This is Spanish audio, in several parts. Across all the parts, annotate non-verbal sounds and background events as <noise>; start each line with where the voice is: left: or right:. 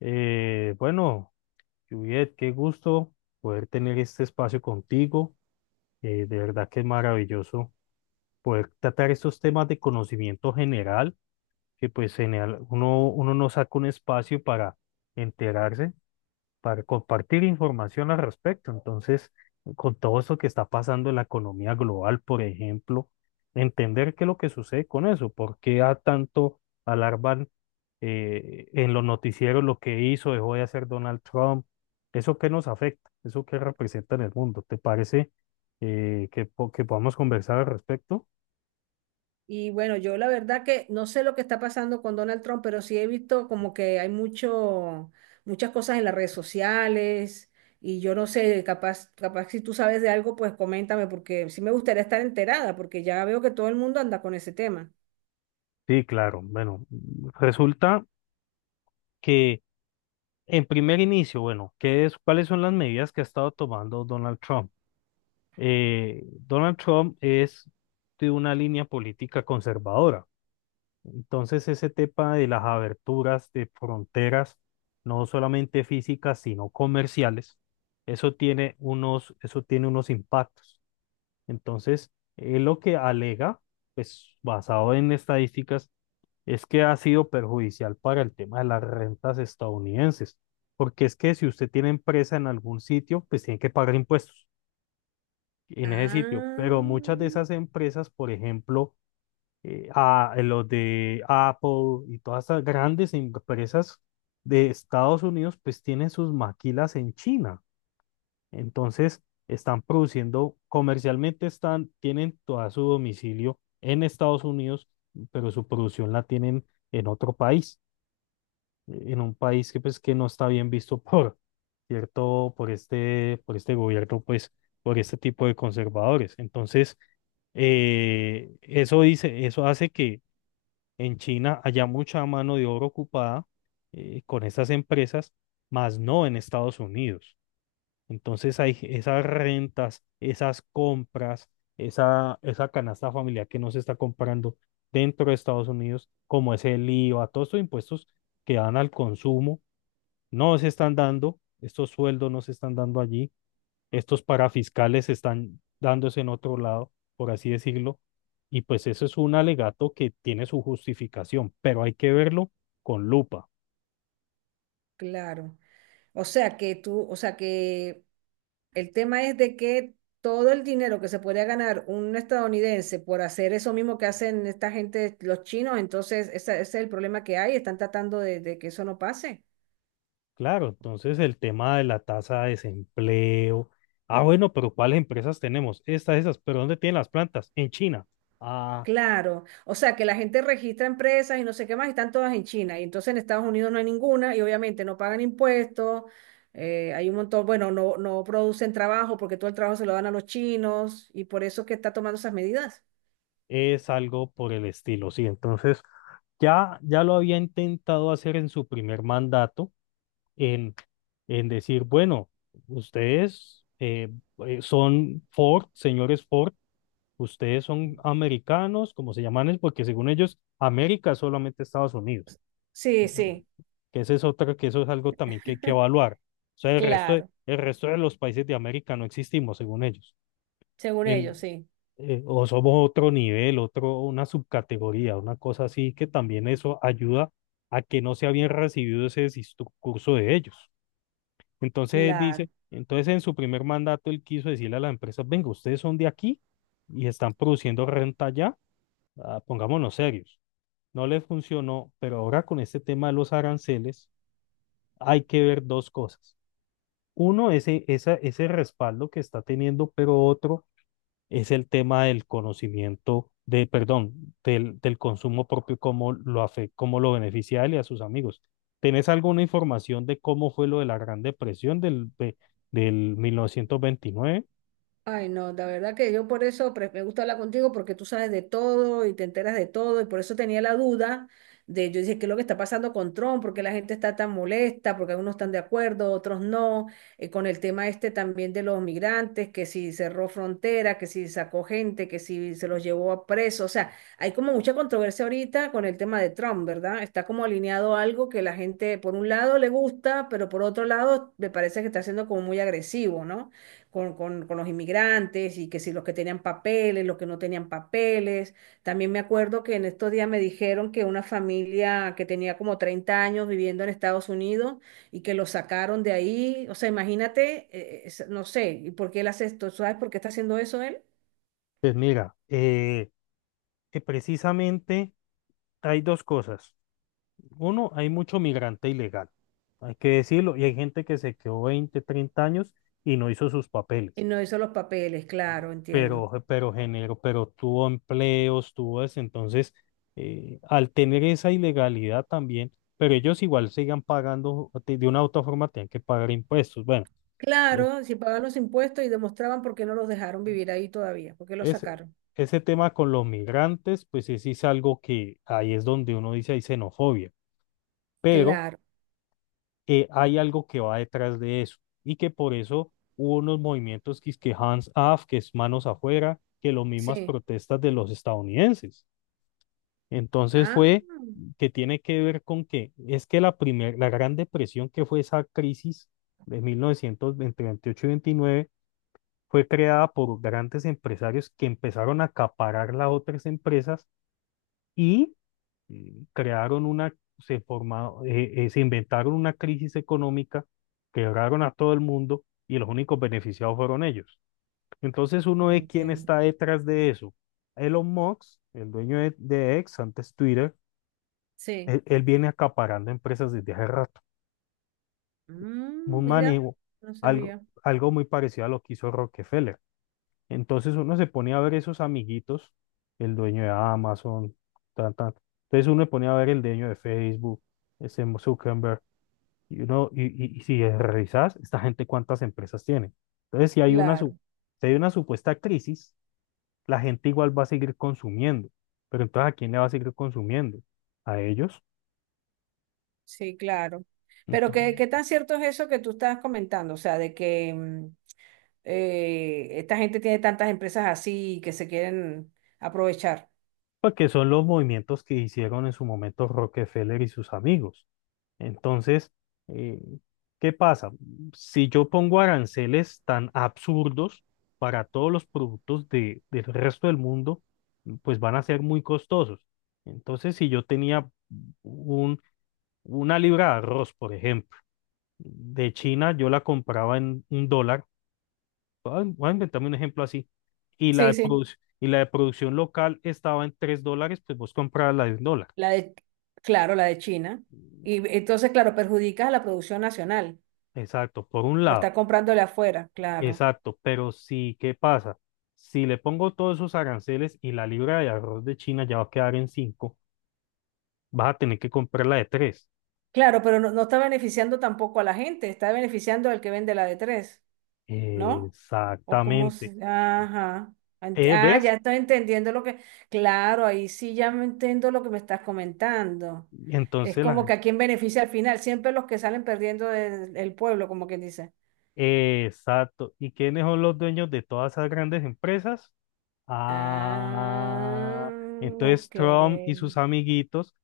left: Bueno, Juliet, qué gusto poder tener este espacio contigo. De verdad que es maravilloso poder tratar estos temas de conocimiento general, que pues uno no saca un espacio para enterarse para compartir información al respecto. Entonces, con todo eso que está pasando en la economía global, por ejemplo, entender qué es lo que sucede con eso, por qué a tanto alarman en los noticieros lo que hizo, dejó de hacer Donald Trump, eso que nos afecta, eso que representa en el mundo. ¿Te parece que podamos conversar al respecto?
right: Y bueno, yo la verdad que no sé lo que está pasando con Donald Trump, pero sí he visto como que hay muchas cosas en las redes sociales y yo no sé, capaz si tú sabes de algo, pues coméntame porque sí me gustaría estar enterada porque ya veo que todo el mundo anda con ese tema.
left: Sí, claro. Bueno, resulta que en primer inicio, bueno, ¿qué es, cuáles son las medidas que ha estado tomando Donald Trump? Donald Trump es de una línea política conservadora. Entonces, ese tema de las aberturas de fronteras, no solamente físicas, sino comerciales, eso tiene unos impactos. Entonces, él lo que alega, pues basado en estadísticas, es que ha sido perjudicial para el tema de las rentas estadounidenses, porque es que si usted tiene empresa en algún sitio, pues tiene que pagar impuestos en ese sitio, pero muchas de
right: Ah,
left: esas empresas, por ejemplo, los de Apple y todas esas grandes empresas de Estados Unidos, pues tienen sus maquilas en China. Entonces, están produciendo, comercialmente están, tienen todo su domicilio en Estados Unidos, pero su producción la tienen en otro país, en un país que pues que no está bien visto por cierto, por este gobierno, pues por este tipo de conservadores. Entonces, eso dice, eso hace que en China haya mucha mano de obra ocupada, con estas empresas, más no en Estados Unidos. Entonces hay esas rentas, esas compras, esa canasta familiar que no se está comprando dentro de Estados Unidos, como es el IVA, todos estos impuestos que dan al consumo no se están dando, estos sueldos no se están dando allí, estos parafiscales están dándose en otro lado, por así decirlo, y pues eso es un alegato que tiene su justificación, pero hay que verlo con lupa.
right: claro. O sea que tú, o sea que el tema es de que todo el dinero que se podría ganar un estadounidense por hacer eso mismo que hacen esta gente, los chinos, entonces es el problema que hay, están tratando de que eso no pase.
left: Claro, entonces el tema de la tasa de desempleo. Ah, bueno, pero ¿cuáles empresas tenemos? Estas, esas, pero ¿dónde tienen las plantas? En China. Ah,
right: Claro, o sea que la gente registra empresas y no sé qué más, y están todas en China, y entonces en Estados Unidos no hay ninguna, y obviamente no pagan impuestos, hay un montón, bueno, no, no producen trabajo porque todo el trabajo se lo dan a los chinos, y por eso es que está tomando esas medidas.
left: es algo por el estilo, sí. Entonces, ya lo había intentado hacer en su primer mandato, en, en decir, bueno, ustedes son Ford, señores Ford, ustedes son americanos, como se llaman, es porque según ellos, América es solamente Estados Unidos,
right: Sí, sí.
left: que esa es otra, que eso es algo también que hay que
right: <laughs>
left: evaluar. O sea, el resto de,
right: Claro,
left: el resto de los países de América no existimos, según ellos.
right: según ellos,
left: En,
right: sí,
left: o somos otro nivel, una subcategoría, una cosa así, que también eso ayuda a que no sea bien recibido ese discurso de ellos. Entonces él
right: claro.
left: dice, entonces en su primer mandato él quiso decirle a las empresas, venga, ustedes son de aquí y están produciendo renta allá, ah, pongámonos serios. No les funcionó, pero ahora con este tema de los aranceles hay que ver dos cosas. Uno, ese, esa, ese respaldo que está teniendo, pero otro es el tema del conocimiento, de, perdón, del, del consumo propio, cómo lo afecta, cómo lo beneficia a él y a sus amigos. ¿Tenés alguna información de cómo fue lo de la Gran Depresión del 1929?
right: Ay, no, la verdad que yo por eso me gusta hablar contigo porque tú sabes de todo y te enteras de todo y por eso tenía la duda de, yo dije, ¿qué es lo que está pasando con Trump? ¿Por qué la gente está tan molesta? Porque algunos están de acuerdo, otros no. Con el tema este también de los migrantes, que si cerró frontera, que si sacó gente, que si se los llevó a preso. O sea, hay como mucha controversia ahorita con el tema de Trump, ¿verdad? Está como alineado a algo que la gente por un lado le gusta, pero por otro lado me parece que está siendo como muy agresivo, ¿no? con los inmigrantes y que si los que tenían papeles, los que no tenían papeles. También me acuerdo que en estos días me dijeron que una familia que tenía como 30 años viviendo en Estados Unidos y que lo sacaron de ahí. O sea, imagínate, no sé, ¿y por qué él hace esto? ¿Sabes por qué está haciendo eso él?
left: Pues mira, que precisamente hay dos cosas. Uno, hay mucho migrante ilegal, hay que decirlo, y hay gente que se quedó 20 30 años y no hizo sus
right: Y
left: papeles.
right: no hizo los papeles, claro, entiendo.
left: Pero tuvo empleos, tuvo eso. Entonces, al tener esa ilegalidad también, pero ellos igual sigan pagando, de una u otra forma tienen que pagar impuestos. Bueno, eh,
right: Claro, si pagaban los impuestos y demostraban por qué no los dejaron vivir ahí todavía, por qué los
left: ese,
right: sacaron.
left: ese tema con los migrantes, pues ese sí es algo que ahí es donde uno dice hay xenofobia, pero
right: Claro,
left: hay algo que va detrás de eso y que por eso hubo unos movimientos que es que hands off, que es manos afuera, que las mismas
right: sí.
left: protestas de los estadounidenses. Entonces
right: Ah,
left: fue que tiene que ver con que es que la Gran Depresión, que fue esa crisis de 1900 entre 28 y 29 fue creada por grandes empresarios que empezaron a acaparar las otras empresas y, crearon una, se formaron, se inventaron una crisis económica, quebraron a todo el mundo y los únicos beneficiados fueron ellos. Entonces uno ve quién
right: entiendo.
left: está detrás de eso. Elon Musk, el dueño de X, antes Twitter,
right: Sí.
left: él viene acaparando empresas desde hace rato.
right: Mm,
left: Un
right: mira,
left: manejo,
right: no
left: algo,
right: sabía.
left: algo muy parecido a lo que hizo Rockefeller. Entonces uno se pone a ver esos amiguitos, el dueño de Amazon, tan, tan. Entonces uno se pone a ver el dueño de Facebook, ese Zuckerberg, y uno, y si revisas, esta gente cuántas empresas tiene. Entonces,
right: Claro,
left: si hay una supuesta crisis, la gente igual va a seguir consumiendo. Pero entonces, ¿a quién le va a seguir consumiendo? ¿A ellos?
right: sí, claro. Pero
left: Entonces,
right: ¿qué, qué tan cierto es eso que tú estás comentando? O sea, de que esta gente tiene tantas empresas así que se quieren aprovechar.
left: porque son los movimientos que hicieron en su momento Rockefeller y sus amigos. Entonces, eh, ¿qué pasa? Si yo pongo aranceles tan absurdos para todos los productos del resto del mundo, pues van a ser muy costosos. Entonces, si yo tenía un, una libra de arroz, por ejemplo, de China, yo la compraba en un dólar, voy a inventarme un ejemplo así, y
right: Sí, sí.
left: y la de producción local estaba en 3 dólares, pues vos comprabas la de un dólar.
right: La de, claro, la de China. Y entonces, claro, perjudicas a la producción nacional
left: Exacto, por un
right: por estar
left: lado,
right: comprándole afuera, claro.
left: exacto, pero si, ¿qué pasa? Si le pongo todos esos aranceles y la libra de arroz de China ya va a quedar en cinco, vas a tener que comprarla de tres.
right: Claro, pero no, no está beneficiando tampoco a la gente, está beneficiando al que vende la de tres. ¿No? O cómo
left: Exactamente.
right: se... Ajá. Ah,
left: ¿Ves?
right: ya estoy entendiendo lo que... Claro, ahí sí ya me entiendo lo que me estás comentando. Es
left: Entonces
right: como
left: la...
right: que a quién beneficia al final, siempre los que salen perdiendo del el pueblo, como quien dice.
left: Exacto. ¿Y quiénes son los dueños de todas esas grandes empresas?
right: Ah,
left: Ah, entonces
right: ok.
left: Trump y sus amiguitos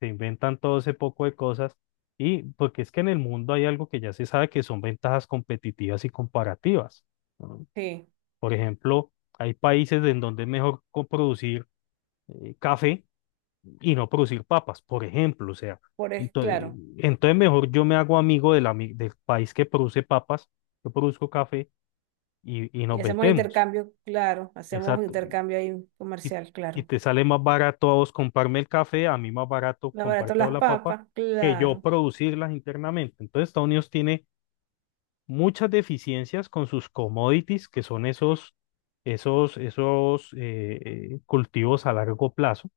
left: se inventan todo ese poco de cosas y porque es que en el mundo hay algo que ya se sabe que son ventajas competitivas y comparativas. ¿No?
right: Sí,
left: Por ejemplo, hay países en donde es mejor producir café y no producir papas, por ejemplo, o sea,
right: por es
left: entonces,
right: claro.
left: entonces mejor yo me hago amigo del país que produce papas, yo produzco café y
right: Y
left: nos
right: hacemos
left: vendemos.
right: intercambio, claro. Hacemos
left: Exacto.
right: intercambio ahí
left: Y,
right: comercial,
left: y
right: claro.
left: te sale más barato a vos comprarme el café, a mí más barato
right: Más barato
left: comprarte o
right: las
left: la papa,
right: papas,
left: que yo
right: claro.
left: producirlas internamente. Entonces, Estados Unidos tiene muchas deficiencias con sus commodities, que son esos cultivos a largo plazo,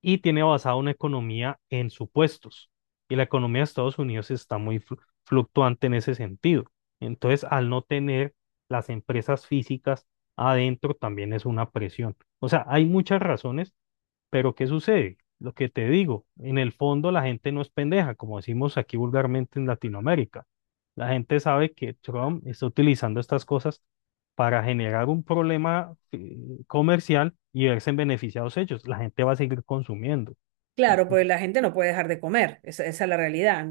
left: y tiene basada una economía en supuestos. Y la economía de Estados Unidos está muy fluctuante en ese sentido. Entonces, al no tener las empresas físicas adentro, también es una presión. O sea, hay muchas razones, pero ¿qué sucede? Lo que te digo, en el fondo la gente no es pendeja, como decimos aquí vulgarmente en Latinoamérica. La gente sabe que Trump está utilizando estas cosas para generar un problema, comercial y verse beneficiados ellos. La gente va a seguir consumiendo.
right: Claro, pues la gente no puede dejar de comer, esa es la realidad.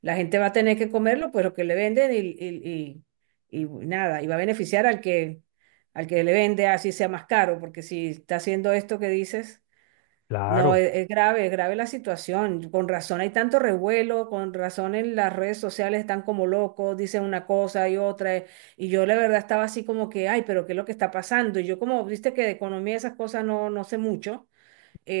right: La gente va a tener que comerlo, pues lo que le venden y nada, y va a beneficiar al que le vende, así sea más caro, porque si está haciendo esto que dices, no,
left: Claro.
right: es grave la situación. Con razón hay tanto revuelo, con razón en las redes sociales están como locos, dicen una cosa y otra, y yo la verdad estaba así como que, ay, pero ¿qué es lo que está pasando? Y yo como, viste que de economía y esas cosas no, no sé mucho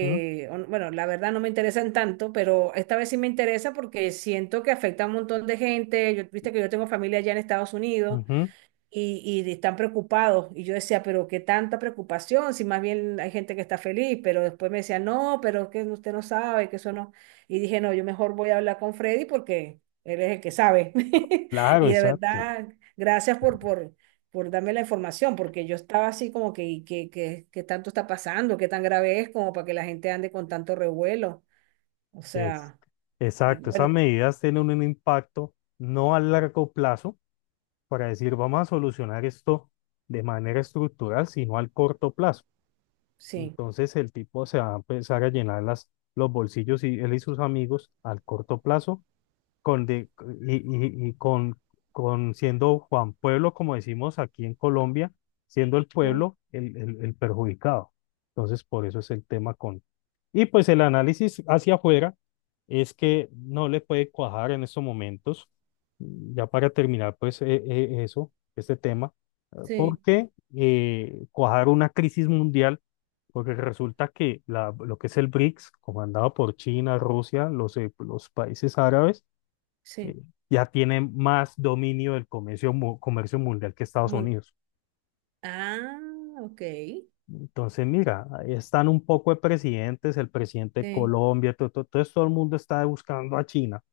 left: ¿No?
right: o- no, bueno, la verdad no me interesan tanto, pero esta vez sí me interesa porque siento que afecta a un montón de gente. Yo, viste que yo tengo familia allá en Estados Unidos
left: Ujú.
right: y están preocupados. Y yo decía, pero qué tanta preocupación, si más bien hay gente que está feliz, pero después me decía, no, pero es que usted no sabe, que eso no. Y dije, no, yo mejor voy a hablar con Freddy porque él es el que sabe. <laughs>
left: Claro,
right: Y de
left: exacto.
right: verdad, gracias por darme la información, porque yo estaba así como que, ¿y qué tanto está pasando? ¿Qué tan grave es como para que la gente ande con tanto revuelo? O
left: Es,
right: sea, y
left: exacto. Esas
right: bueno,
left: medidas tienen un impacto no a largo plazo para decir vamos a solucionar esto de manera estructural, sino al corto plazo.
right: sí.
left: Entonces el tipo se va a empezar a llenar las, los bolsillos y él y sus amigos al corto plazo con de- y con siendo Juan Pueblo, como decimos aquí en Colombia, siendo el
right: Mm.
left: pueblo el perjudicado. Entonces, por eso es el tema con... Y pues el análisis hacia afuera es que no le puede cuajar en estos momentos, ya para terminar, pues eso, este tema,
right: Sí,
left: porque cuajar una crisis mundial, porque resulta que lo que es el BRICS, comandado por China, Rusia, los países árabes,
right: sí.
left: eh, ya tiene más dominio del comercio, comercio mundial que Estados
right: Mun-
left: Unidos.
right: Ah, ok.
left: Entonces, mira, ahí están un poco de presidentes, el presidente de
right: Sí.
left: Colombia, todo, todo, entonces todo el mundo está buscando a China,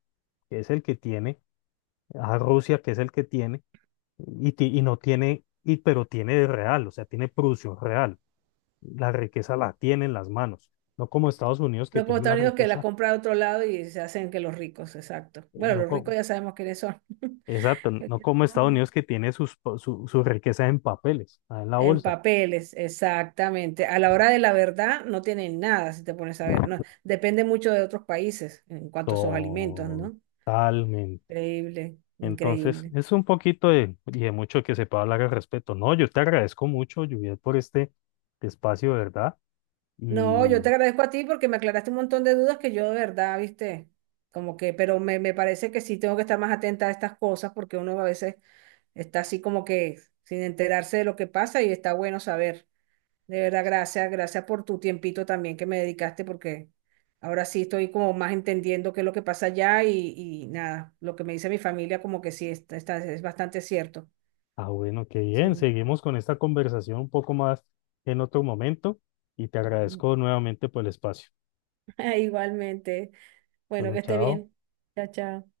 left: que es el que tiene, a Rusia, que es el que tiene, y no tiene, pero tiene de real, o sea, tiene producción real. La riqueza la tiene en las manos, no como Estados Unidos que
right: No como
left: tiene la
right: Estados Unidos que la
left: riqueza,
right: compra de otro lado y se hacen que los ricos, exacto.
left: eh,
right: Bueno,
left: no
right: los ricos
left: como,
right: ya sabemos quiénes son.
left: exacto, no como Estados
right: <laughs>
left: Unidos que tiene su riqueza en papeles, en la
right: En
left: bolsa.
right: papeles, exactamente. A la hora de la verdad no tienen nada, si te pones a ver. No, depende mucho de otros países en cuanto a sus alimentos, ¿no?
left: Totalmente.
right: Increíble,
left: Entonces,
right: increíble.
left: es un poquito de, y de mucho que se pueda hablar al respecto. No, yo te agradezco mucho, Juliet, por este espacio, de ¿Verdad?
right: No, yo
left: Y,
right: te agradezco a ti porque me aclaraste un montón de dudas que yo de verdad, viste, como que, pero me parece que sí tengo que estar más atenta a estas cosas porque uno a veces está así como que sin enterarse de lo que pasa y está bueno saber. De verdad, gracias, gracias por tu tiempito también que me dedicaste porque ahora sí estoy como más entendiendo qué es lo que pasa allá y nada, lo que me dice mi familia como que sí, es bastante cierto.
left: bueno, qué bien.
right: Sí.
left: Seguimos con esta conversación un poco más en otro momento y te agradezco
right: <laughs>
left: nuevamente por el espacio.
right: Igualmente. Bueno,
left: Bueno,
right: que esté
left: chao.
right: bien. Chao, chao.